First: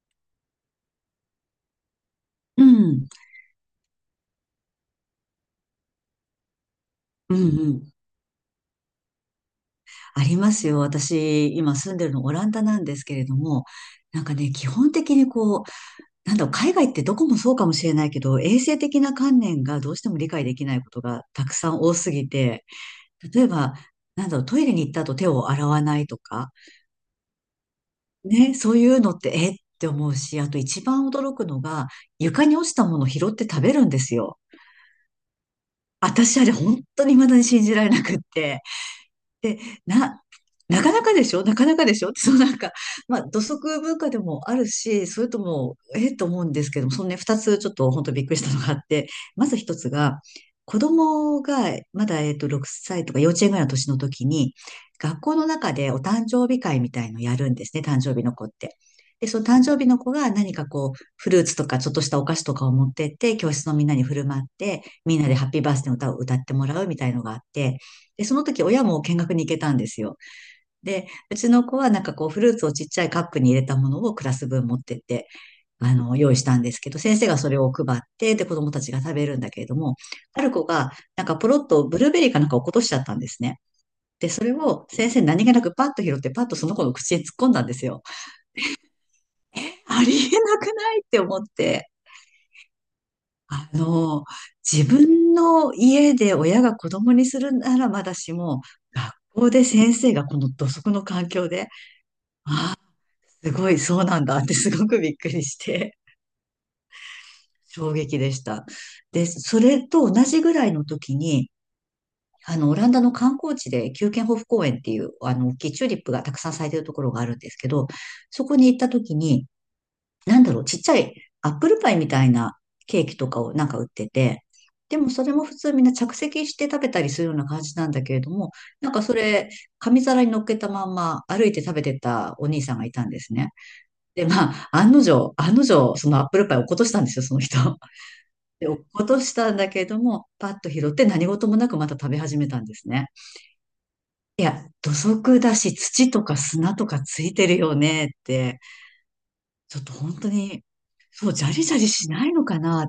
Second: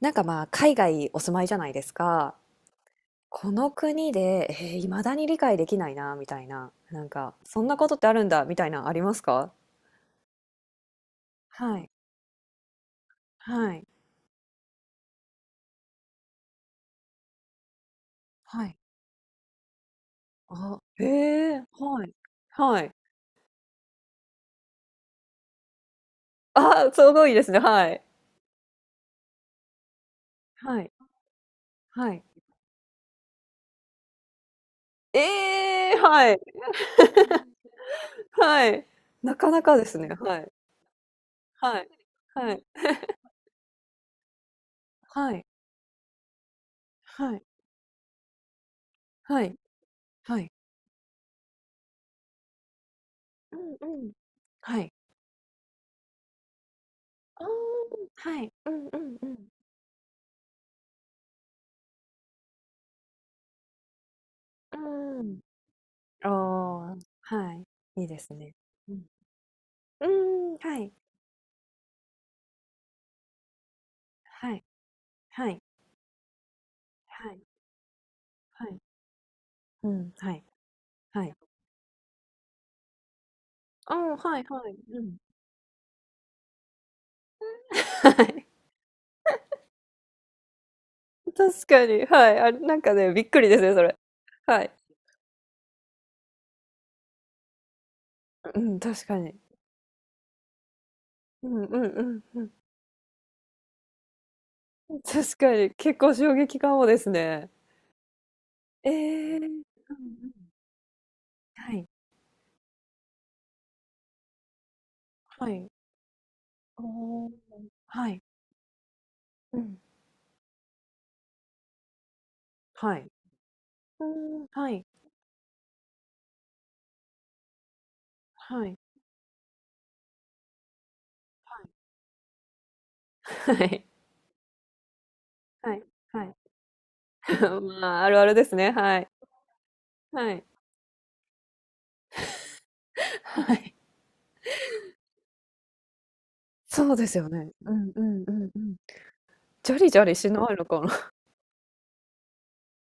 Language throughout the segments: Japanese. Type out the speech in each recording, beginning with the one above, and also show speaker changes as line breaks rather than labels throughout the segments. なんかまあ、海外お住まいじゃないですか。
うん、
この国で、未だに理解できないな、みたいな。なんか、
うん、
そん
う
なこ
ん。
とってあるんだ、みたいな、ありますか？
ありますよ。私、今
はい。
住んでるのオランダなんですけれども、
はい。
なんかね、基本的にこう、なんだろう、海外ってどこもそうかもしれないけど、衛
はい。
生的な観念がどうしても理解できな
あ、
いこと
え
がたく
え
さん
ー
多
は
す
い。
ぎて、
はい。
例えば、なんだろう、トイレに行った後手を洗わないとか、
あ、すごいですね。はい。
ね、そういうのって、えって思うし、あと
は
一
い。
番驚くのが、
はい。
床に落ちたものを拾って食べるんですよ。
ええーは
私、
い。
あれ本当に未だに信じられなくって。
はい。なか
で、
なかですね。
な、
はい。
なかなかでしょなかな
は
か
い。
でしょって、そうな
は
ん
い。
か、まあ、土足文化でもあるし、それ
は
と
い。
も、ええと思うんですけども、そのね、
は
二
い。
つちょっと本当びっくりしたのがあって、
は
ま
い。
ず一つが、
はい。
子供がまだ、6歳とか幼稚園
う
ぐらいの年の
んうん。
時に、
はい。
学校の中でお誕生日会みたいのをや
あー
るんですね、誕生日の
は
子っ
い。う
て。
んうんう
で、その
ん。
誕生日の子が何かこう、フルーツとかちょっとしたお菓子とかを持ってって、教室のみんなに振る舞って、み
う
んなで
ん。
ハッピーバースデーの歌を
あ
歌ってもらう
あ、
みたいのがあっ
はい。
て、
いいで
で、
す
その
ね。
時親
う
も
ん。
見学に行けたんです
う
よ。
ーん、はい。
で、うちの子はなんかこうフルーツをちっちゃいカップに入れたものをクラス
はい。
分持ってって、
はい。
用意したんですけど、先生
は
が
い。
それを配って、で、子
は
供
い。
たちが食べるんだけれど
う
も、
ん、は
あ
い。
る子がな
は
ん
い。
かポロッとブルーベリーかなんか落っことしちゃったんですね。
ああ、
で、
は
そ
い
れ
はい。
を
う
先
ん。
生何気なくパッと拾って、パッとその子の口へ突っ込んだんですよ。
はい。
ありえなくないって 思っ
確か
て、
に、はい。あれ、なんかね、びっくりです
あ
ね、それ。
の、
はい。
自分の家で親が子供にするならまだし
う
も、
ん、確
学
かに。
校で先生がこの土足の環
う
境
ん
で
うんうんうん。
すごい、そうなんだって すごくびっく
確
り
か
し
に、
て、
結構衝撃かもですね。
衝撃でした。
え
で、
え。う
そ
ん
れ
う
と同
ん。
じぐらいの時に、
はい。
オランダの観光地で、キューケンホフ公園っていう、あ
は
の、大
い。
きいチューリップがたくさん咲いてるところが
お
あ
あ、
るんですけど、
はい。
そこに行った時に、
うん。
なんだろう、ちっちゃいアップルパイみたいな
は
ケー
い。
キとかをなんか売っ
う
てて、
ーん、はい。
でもそれも普通みんな着席して食べたりするような感じなんだけれども、
はい。
なんかそれ、紙皿に乗っけたまんま歩い
は
て食べてたお兄さんがいたんですね。
い。はい。
で、まあ、案の定、案の
はい。
定、その
は
アッ
い。
プルパイ落っことしたんですよ、その人。
まあ、あるあるです
で、
ね。
落っ
は
こ
い。
としたんだけども、
はい。
パッと拾って何事もなくまた食べ始めたんですね。
はい。
いや、土足だし、土とか砂と
そう
か
です
つ
よ
いて
ね。
る
う
よ
んう
ねっ
んうんう
て、
ん。ジャ
ちょっ
リ
と
ジャ
本
リ
当
しない
に、
のかな。
そう、ジャリジャリしないのかな。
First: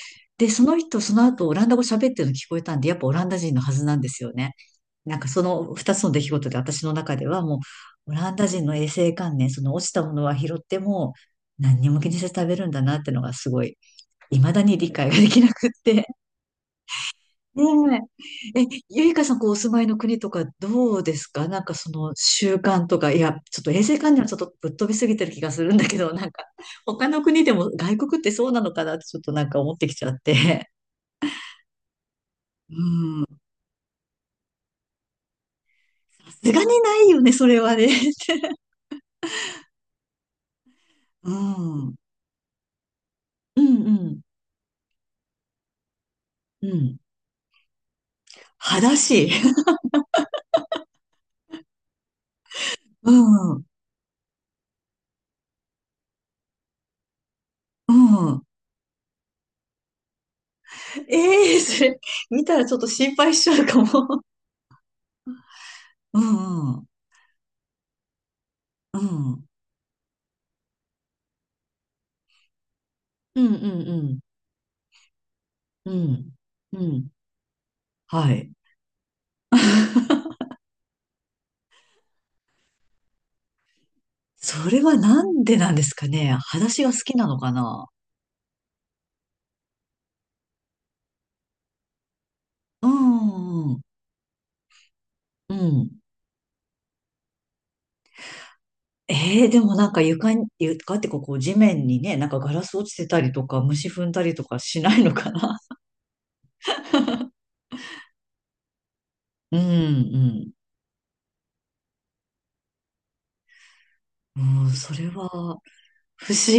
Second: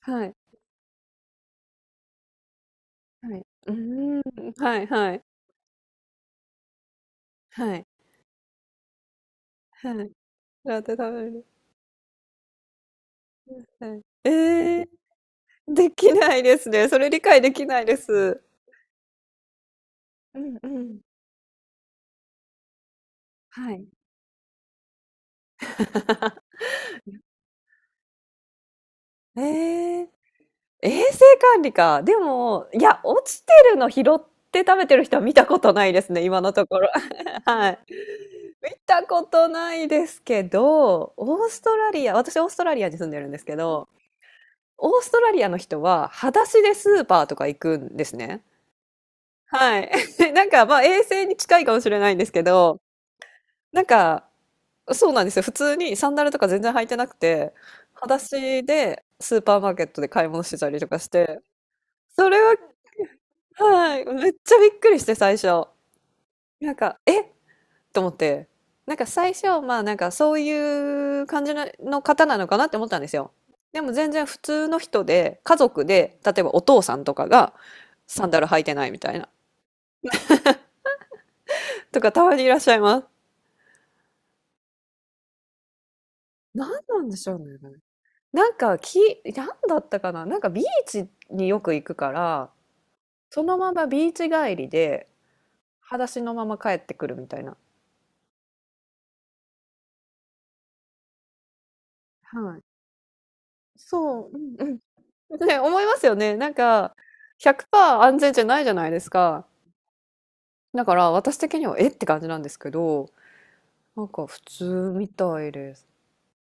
はい。
で、その人、その後、オランダ語喋ってるの聞こえたんで、やっぱオラン
は
ダ
い。
人の
う
はずなんで
ー
すよ
ん。
ね。
はいは
なん
い。
かその二つの出来事で私の中ではも
はい。
う、オランダ人の衛生観念、その落ち
は
た
い。
ものは拾って
ラテ食
も、
べる。
何にも気にせず食べるんだなってのがす
う
ごい
ん、はい。
未だに理解ができなくっ
で
て。
きないですね。それ理解できないで
ね
す。
え。え、ゆいかさん、こう、お住まいの国と
う
か
んう
ど
ん。
うですかなんかその習慣とか、いや、ちょっと
は
衛
い。
生観念はちょっとぶっ飛びすぎてる気がするんだけど、なん か、他の国でも外国ってそうなのかなってちょっとなんか思ってき
え
ち
え、
ゃって。
衛生管理か。でも、
う
いや、落ち
ん。
てるの拾って食べてる人は見たことないですね、
さ
今の
すが
と
に
ころ。
ないよね、それ
は
は
い。
ね。
見たことないですけど、
う
オースト
ん。う
ラ
ん
リア、私オーストラリアに住んでるんですけ
う
ど、
ん
オーストラリアの人は裸足
う
でス
ん。
ーパーとか行くんですね。
裸足。
はい。なんかまあ衛生に近いかもしれないんですけど、
うん。
なんかそうなんですよ。普通にサンダルとか全然履いてなくて、
う
裸
ん。
足でスーパーマーケットで買い物してたりとかして、
ええそれ、
それ
見
は、
たらちょっと心配しちゃうか
はい、
も。
めっちゃびっくりして最初。
う
なん
んうん。
か、え、と思って、なん
う
か最
ん。
初、まあなんかそういう感じのの方なのかなって思ったんですよ。
うんう
で
ん
も
う
全
ん。
然普通の人で、家族
う
で、例
ん。
えばお父
う
さん
ん。
とかがサン
は
ダル
い。
履いてないみたいな、とかたまにいらっしゃいます。
それはなんでなんですかね。裸
なん
足が好
なんで
きな
しょ
の
うね。
かな。
なんかなんだったかな。なんかビーチによく行くから、
うん
その
うんう
ま
ん。
まビーチ帰りで、
うん。
裸足のまま帰ってくるみたいな。
えー、でもなんか床に、床ってこう、こう地面にね、なんかガ
はい。
ラス落ちてたりとか、虫踏んだ
そ
り
う、う
と
ん
かしないのか
うん。ね、
な。
思いますよね。なんか、100%安全じゃないじゃないですか。
うんうん。
だから私的にはえって感じなんですけど、なんか普
うん、
通
そ
み
れは
たいです。
不思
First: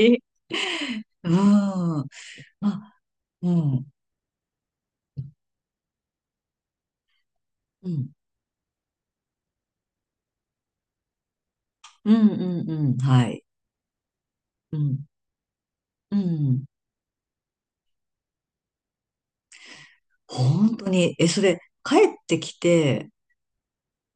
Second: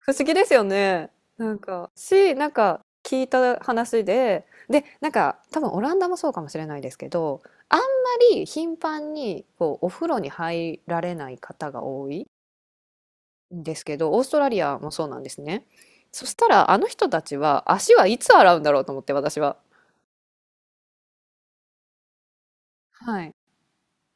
不思議ですよ ね。
う
なんか、
ん。
なん
ま
か
あ、
聞い
う
た
ん。
話で、で、なんか多分オランダもそうかもしれないですけど、あんま
うん。
り頻繁にこうお風呂に入られない方が多
う
い
んうんうん。はい。
んですけど、オーストラリ
う
アもそ
ん。
うなんですね。
う
そした
ん。
らあの人たちは足はいつ洗うんだろうと思って私は。
本当に、え、それ、帰ってきて、
はい。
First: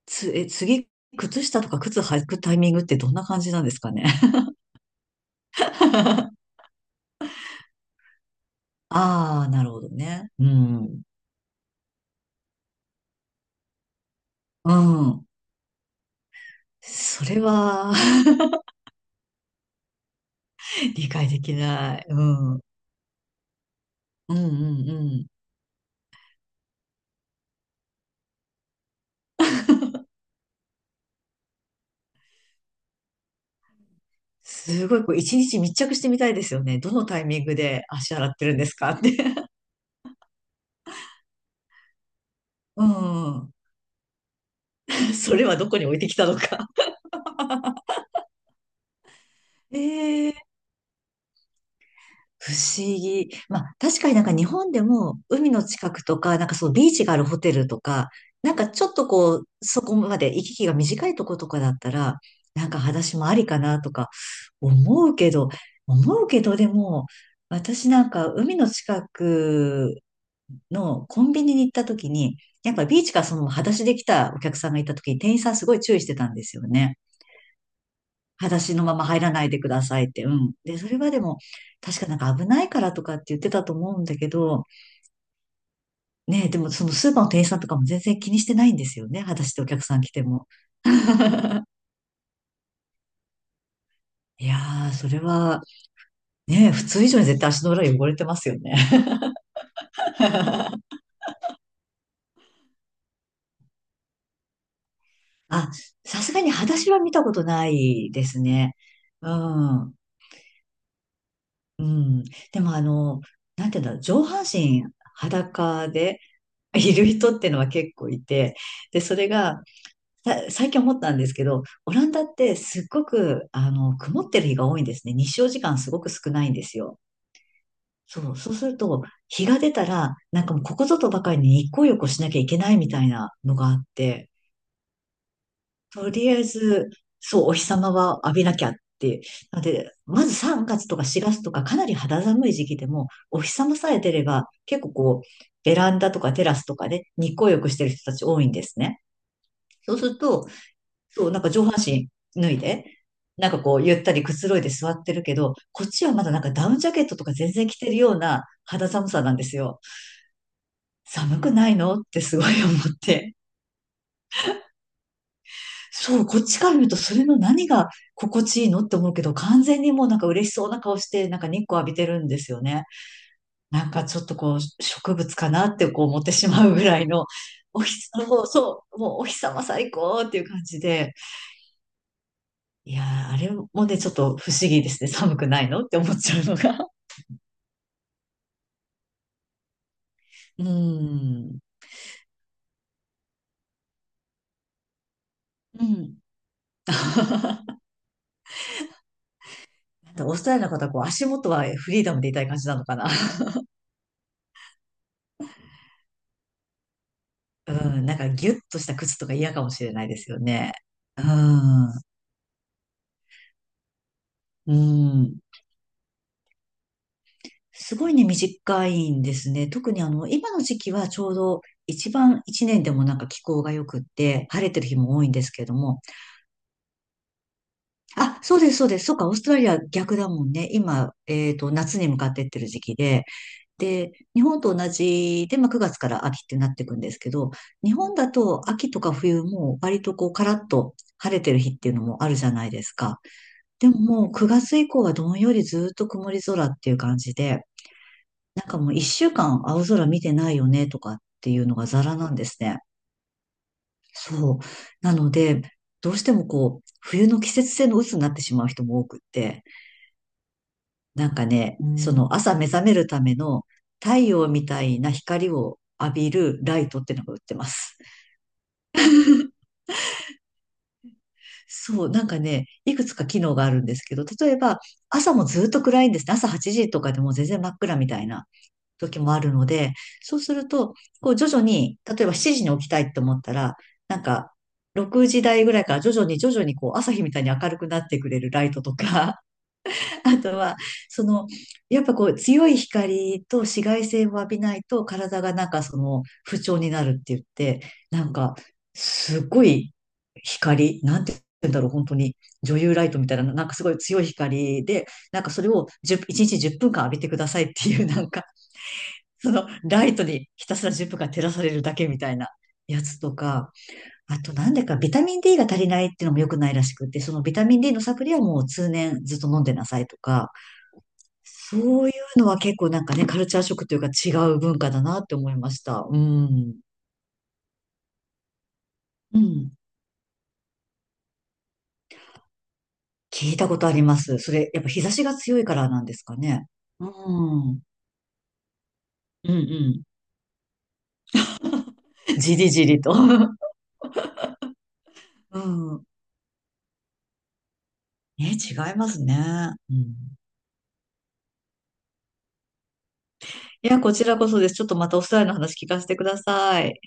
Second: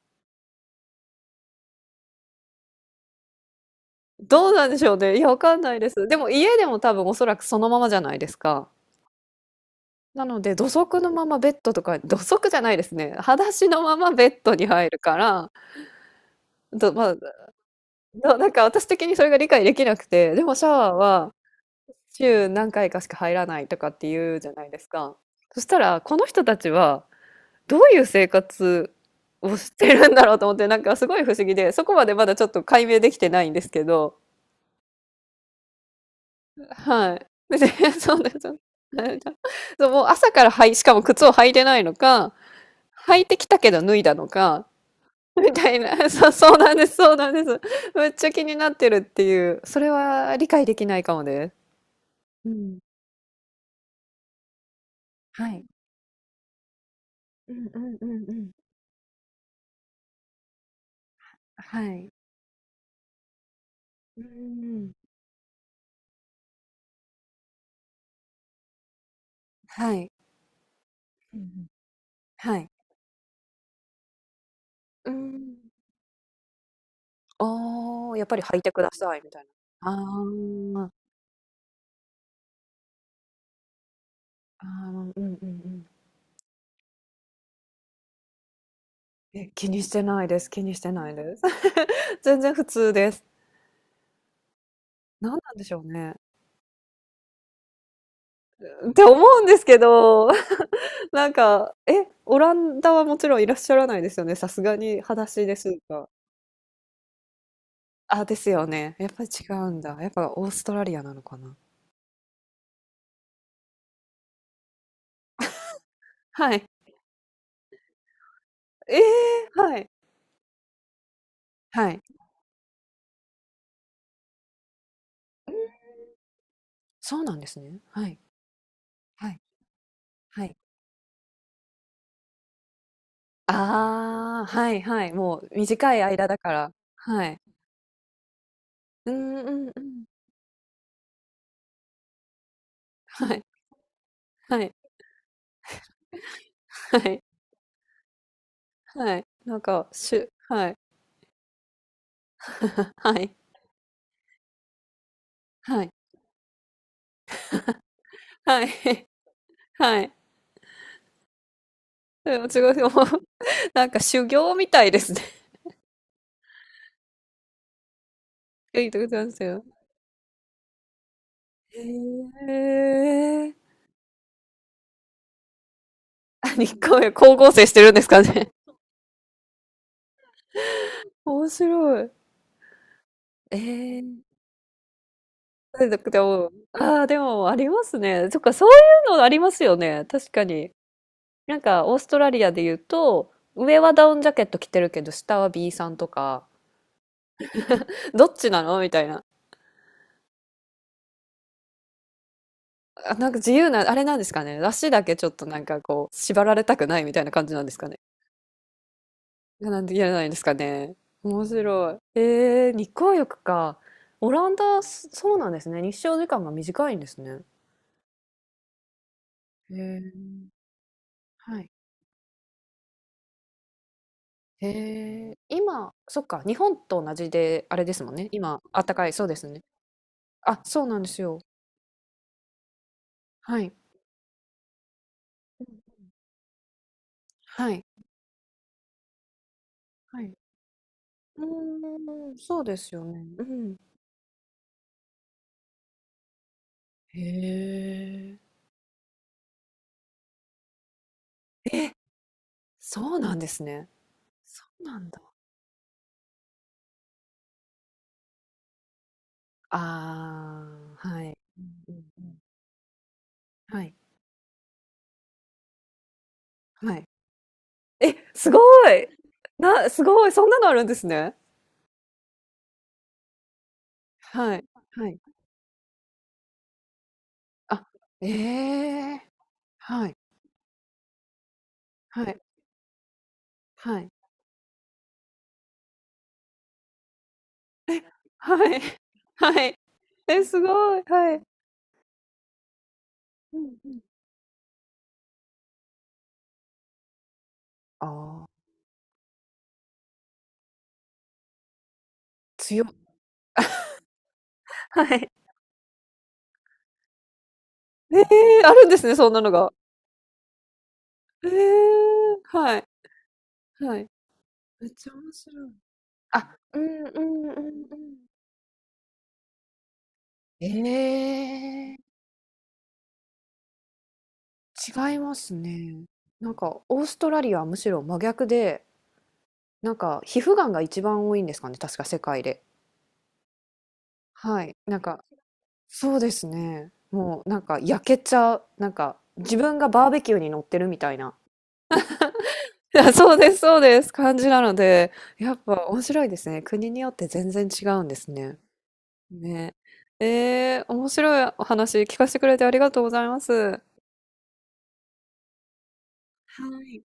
次、靴下とか靴履くタイミングってどんな感じなんですかね。
どうなんでしょうね。いや、わかんないです。でも家 でも多分おそらくそのままじゃないですか。
ああ、なるほど
な
ね。
の
う
で、土足
ん。
のままベッドとか土足じゃないですね。裸足のままベッドに
う
入るか
ん。
ら、どまあ、
それは
どなんか 私的にそれが理解できなくて、でもシャワー
理解
は
できない。う
週
ん。うん
何回かしか入らないとかってい
うん
うじゃないです
う
か。
ん。
そしたら、この人たちはどういう生活をしてるんだろうと思って、なんかすごい不思議で、そこまでまだちょっと解明できてないんですけど、
すごい、こう、一日密着してみたいですよね。どの
は
タイミング
い。で、
で 足
そう
洗
で
っ
す。
てるんですかって。
はい。 そうもう朝からはい、しかも靴を履いてないのか、
う
履いてき
ん。
たけど脱いだのか、
そ れ
み
はど
たい
こに置いて
な。
きた
そう、
の
そう
か。
なんです、そうなんです。めっちゃ気になってるっていう。それ
え
は
え
理解できないかもです。う
不
ん。
思議。まあ、確かになんか日本でも
は
海の
い。
近くとか、なんかそのビーチがあるホテ
うん
ル
う
と
んう
か、
んうん。
なんかちょっとこう、そこまで行き来が短いとことかだった
はい。
ら、なんか裸足もありかなとか
うんうんうん。
思うけど、思うけどでも、私なんか海の近
は
く
い。
のコン
うん
ビ
う
ニに
ん。
行った時に、
はい。
やっぱビーチからそのまま裸足で来たお客さんがいた
う
時
ー
に店員さん
ん。
すごい注意してたんですよね。
ああ、やっぱり
裸
履いて
足
く
の
だ
まま
さい
入
み
ら
た
な
い
いでくだ
な。
さいって。うん。で、
あ
そ
あ。
れはでも、確かなんか危ないからとかって言ってたと思うんだけ
あ
ど、
あ、うんうんうん。
ねえ、でもそのスーパーの店員さんとかも全然気にしてないんですよね。裸
え、
足でお
気に
客
し
さん
て
来て
ないで
も。
す。気にしてないです。全然普通です。
いやー、それ
何なん
は、
でしょうね。
ねえ、普通以上に絶対足の裏汚れてますよね。
って 思うんですけど。なんか、え、オランダはもちろんいらっしゃらないですよね。さすがに裸足でス
あ、
ーパー。
さすがに裸足は見たことない
あ、
で
で
す
すよ
ね。
ね。やっぱり
う
違うん
ん。
だ。やっぱオーストラリアなのかな。
うん。でもあの、なんていうんだろう、上半身裸で
はい。
いる人ってのは結構いて、
え
で、それ
え、
が、
はい。
最近思ったんですけど、
は
オ
い。
ランダってすっごく、あの、曇ってる日が多いんですね。日照時間すごく少ないんですよ。
そうなんですね。はい。
そう、そうすると、
はい。
日が出たら、な
は
んか
い。
もうここぞとばかりに日光浴をしなきゃいけないみたいなのがあって、
ああ、はいはい。もう短い
と
間
りあ
だ
え
から。
ず、
はい。
そう、お日様は浴びなきゃっ
う
て。
んう
なの
んう
で、
ん。
まず3月とか4月とかかなり肌寒い時期でも、
は
お
い。
日様さえ出れば、
はい。
結構こう、ベランダとかテラスとか
は
で
い。
日光浴してる人たち多いんですね。
はい。なんか、
そうすると、
はい。
そう、なんか上半身脱いで、
はい。
なんかこう、ゆったりくつろいで座ってるけど、
は
こっ
い。
ちはまだなんかダウンジャケットとか全然着てるような
は
肌
い。
寒さなんですよ。
はい。
寒くないのって す
で
ご
も
い思
違う、
っ
もう
て。
なんか修行みたいですね。
そう、こっちから見るとそれの何が心地いいの
え、い
っ
っ
て
たこ
思う
て
け
あんで
ど、
す
完
よ。
全にもうなんか嬉しそうな顔して、なんか日光浴びてるんで
へ
すよね。
え。
なんかちょっとこう、植物かなってこう思ってし
あ、
ま
日
うぐら
光
い
浴、
の、
光合成し
お
てる
日
んですか
様、もう
ね。
そう、もうお日様最高っていう感じで、
面白い。
いやー、あれ
え
もね、ちょっ
え。
と不思議ですね。寒くないの
え、
っ
だ
て
って
思っ
で
ちゃう
も、
の
あ
が。
あ、でもありますね。そっか、そういうのありますよね。確か
う
に。な
ん。
んか、オーストラリアで言うと、上はダウンジャケット着てるけど、下は B
う
さんと
ん。
か、どっちなのみたいな。
なんかオーストラリアの方はこう足元はフリーダムでいたい感じなのかな。
あ、なんか 自由な、あれなんですかね。足だけちょっとなんかこう、縛られたくないみたいな感じなんで
う
すかね。
ん。なんかギュッとした靴とか嫌かも
な
し
ん
れ
で
な
や
い
ら
で
ないん
す
で
よ
すか
ね。
ね。
う
面白
ん。
い。日光浴か。オラン
う
ダ、そ
ん。
うなんですね。日照時間が短いんですね。
すごいね、短いんですね。
へ
特にあ
え、
の、今の時期はちょう
は
ど
い。
一番一年でもなんか気候が良くって、晴れてる日も多い
へ
ん
え、
ですけれど
今、
も。
そっか、日本と同じで、あれですもんね。
あ、そ
今、
うです、
あっ
そう
た
です。
かい、
そっ
そう
か、オ
で
ース
す
トラ
ね。
リア逆だもん
あ、
ね。
そうなんで
今、
すよ。
夏に向かってってる時期で。
はい。
で、日本と同じで、
う
まあ、
ん、
9月から秋ってなっていくんですけど、
はい。
日本だと秋とか冬も割と
は
こう
い。
カラッと晴れ
う
てる日っていうのもあ
ー
る
ん、
じゃ
そう
ない
で
です
すよ
か。
ね。うん。
でももう9月以降はどんよりずっと曇り空っていう感じで、
へえ。
なんかもう1週間青空見てないよねとかっていうのが
え、
ザラなんですね。
そうなんですね。
そう。
そうなん
な
だ。
ので、どうしてもこう、冬の季節性の鬱になってしまう人も多くって、
ああ、は
なん
い。
か
うん
ね、
う
う
ん
そん。
う
の
ん。
朝目覚めるための
はい。
太陽みたいな光を浴びるライ
は
ト
い。
ってのが売ってます。
え、すごい。すごい、そんなのあるんですね。
そう、なんかね、いくつか機能があるんですけど、例
は
え
い、
ば
はい。
朝もずっと暗いんですね。朝8時とかでも全然真っ
あ、
暗みたいな
え
時
え、
もあるので、
はい、
そうすると、こう徐々に、例
は
えば
い、
7時に起きたいと思ったら、
はい、
なんか6時台ぐらいから徐々に徐々にこう朝日みたいに明るくなってくれるライ
はい、
トとか、
はい。
あ
え、
と
す
は、
ごい、
そ
はい。
の、やっぱこう、強い光
う
と
ん
紫
う
外
ん。
線を浴びないと、体がなんかその、不調になるって言って、
あ
なん
あ、
か、すごい光、なんて言うんだろう、本当に、女
強
優ライトみたいな、なんかすごい強い光で、
はい。
なんかそれを10分間浴びてくださいっていう、
え
なんか、
え、あるんですね、そんなの
その、
が。
ライトにひたすら10分間照
え
らされるだけみたい
え、
な。
はい、
やつとか、
はい。
あとなんで
めっ
かビ
ちゃ
タ
面
ミン D が
白い。
足りないっていうのも良
あ、
くない
う
らし
んうん
く
う
て、そのビ
ん
タミン D
う
のサプ
ん。
リはもう通年ずっと飲んでなさいとか、
ええ、
そういうのは結構なんかね、カルチャーショックというか違う文化だ
違い
なっ
ま
て思
す
いまし
ね。
た。う
なん
ん。
かオーストラリアはむしろ真逆で
うん。
なんか、皮膚がんが一番多いんですかね、確か世界で。
聞いたことあります。そ
は
れ、
い。
やっぱ
なん
日差し
か、
が強いからなんで
そう
す
で
か
す
ね。
ね。
う
もうなん
ん。う
か
ん
焼けちゃう。なんか、
う
自分が
ん。
バーベキューに乗ってるみたいな。
じりじ
い
り
や
と。
そうです、そうです。感じなので、やっ
う
ぱ面
ん。
白いですね。国によって全然違うんです
ね、
ね。
違いますね。
ね。
うん。
面白いお話聞かせてくれてありがとうございます。
いや、こちらこそです。ちょっとまたお二人の話聞かせてください。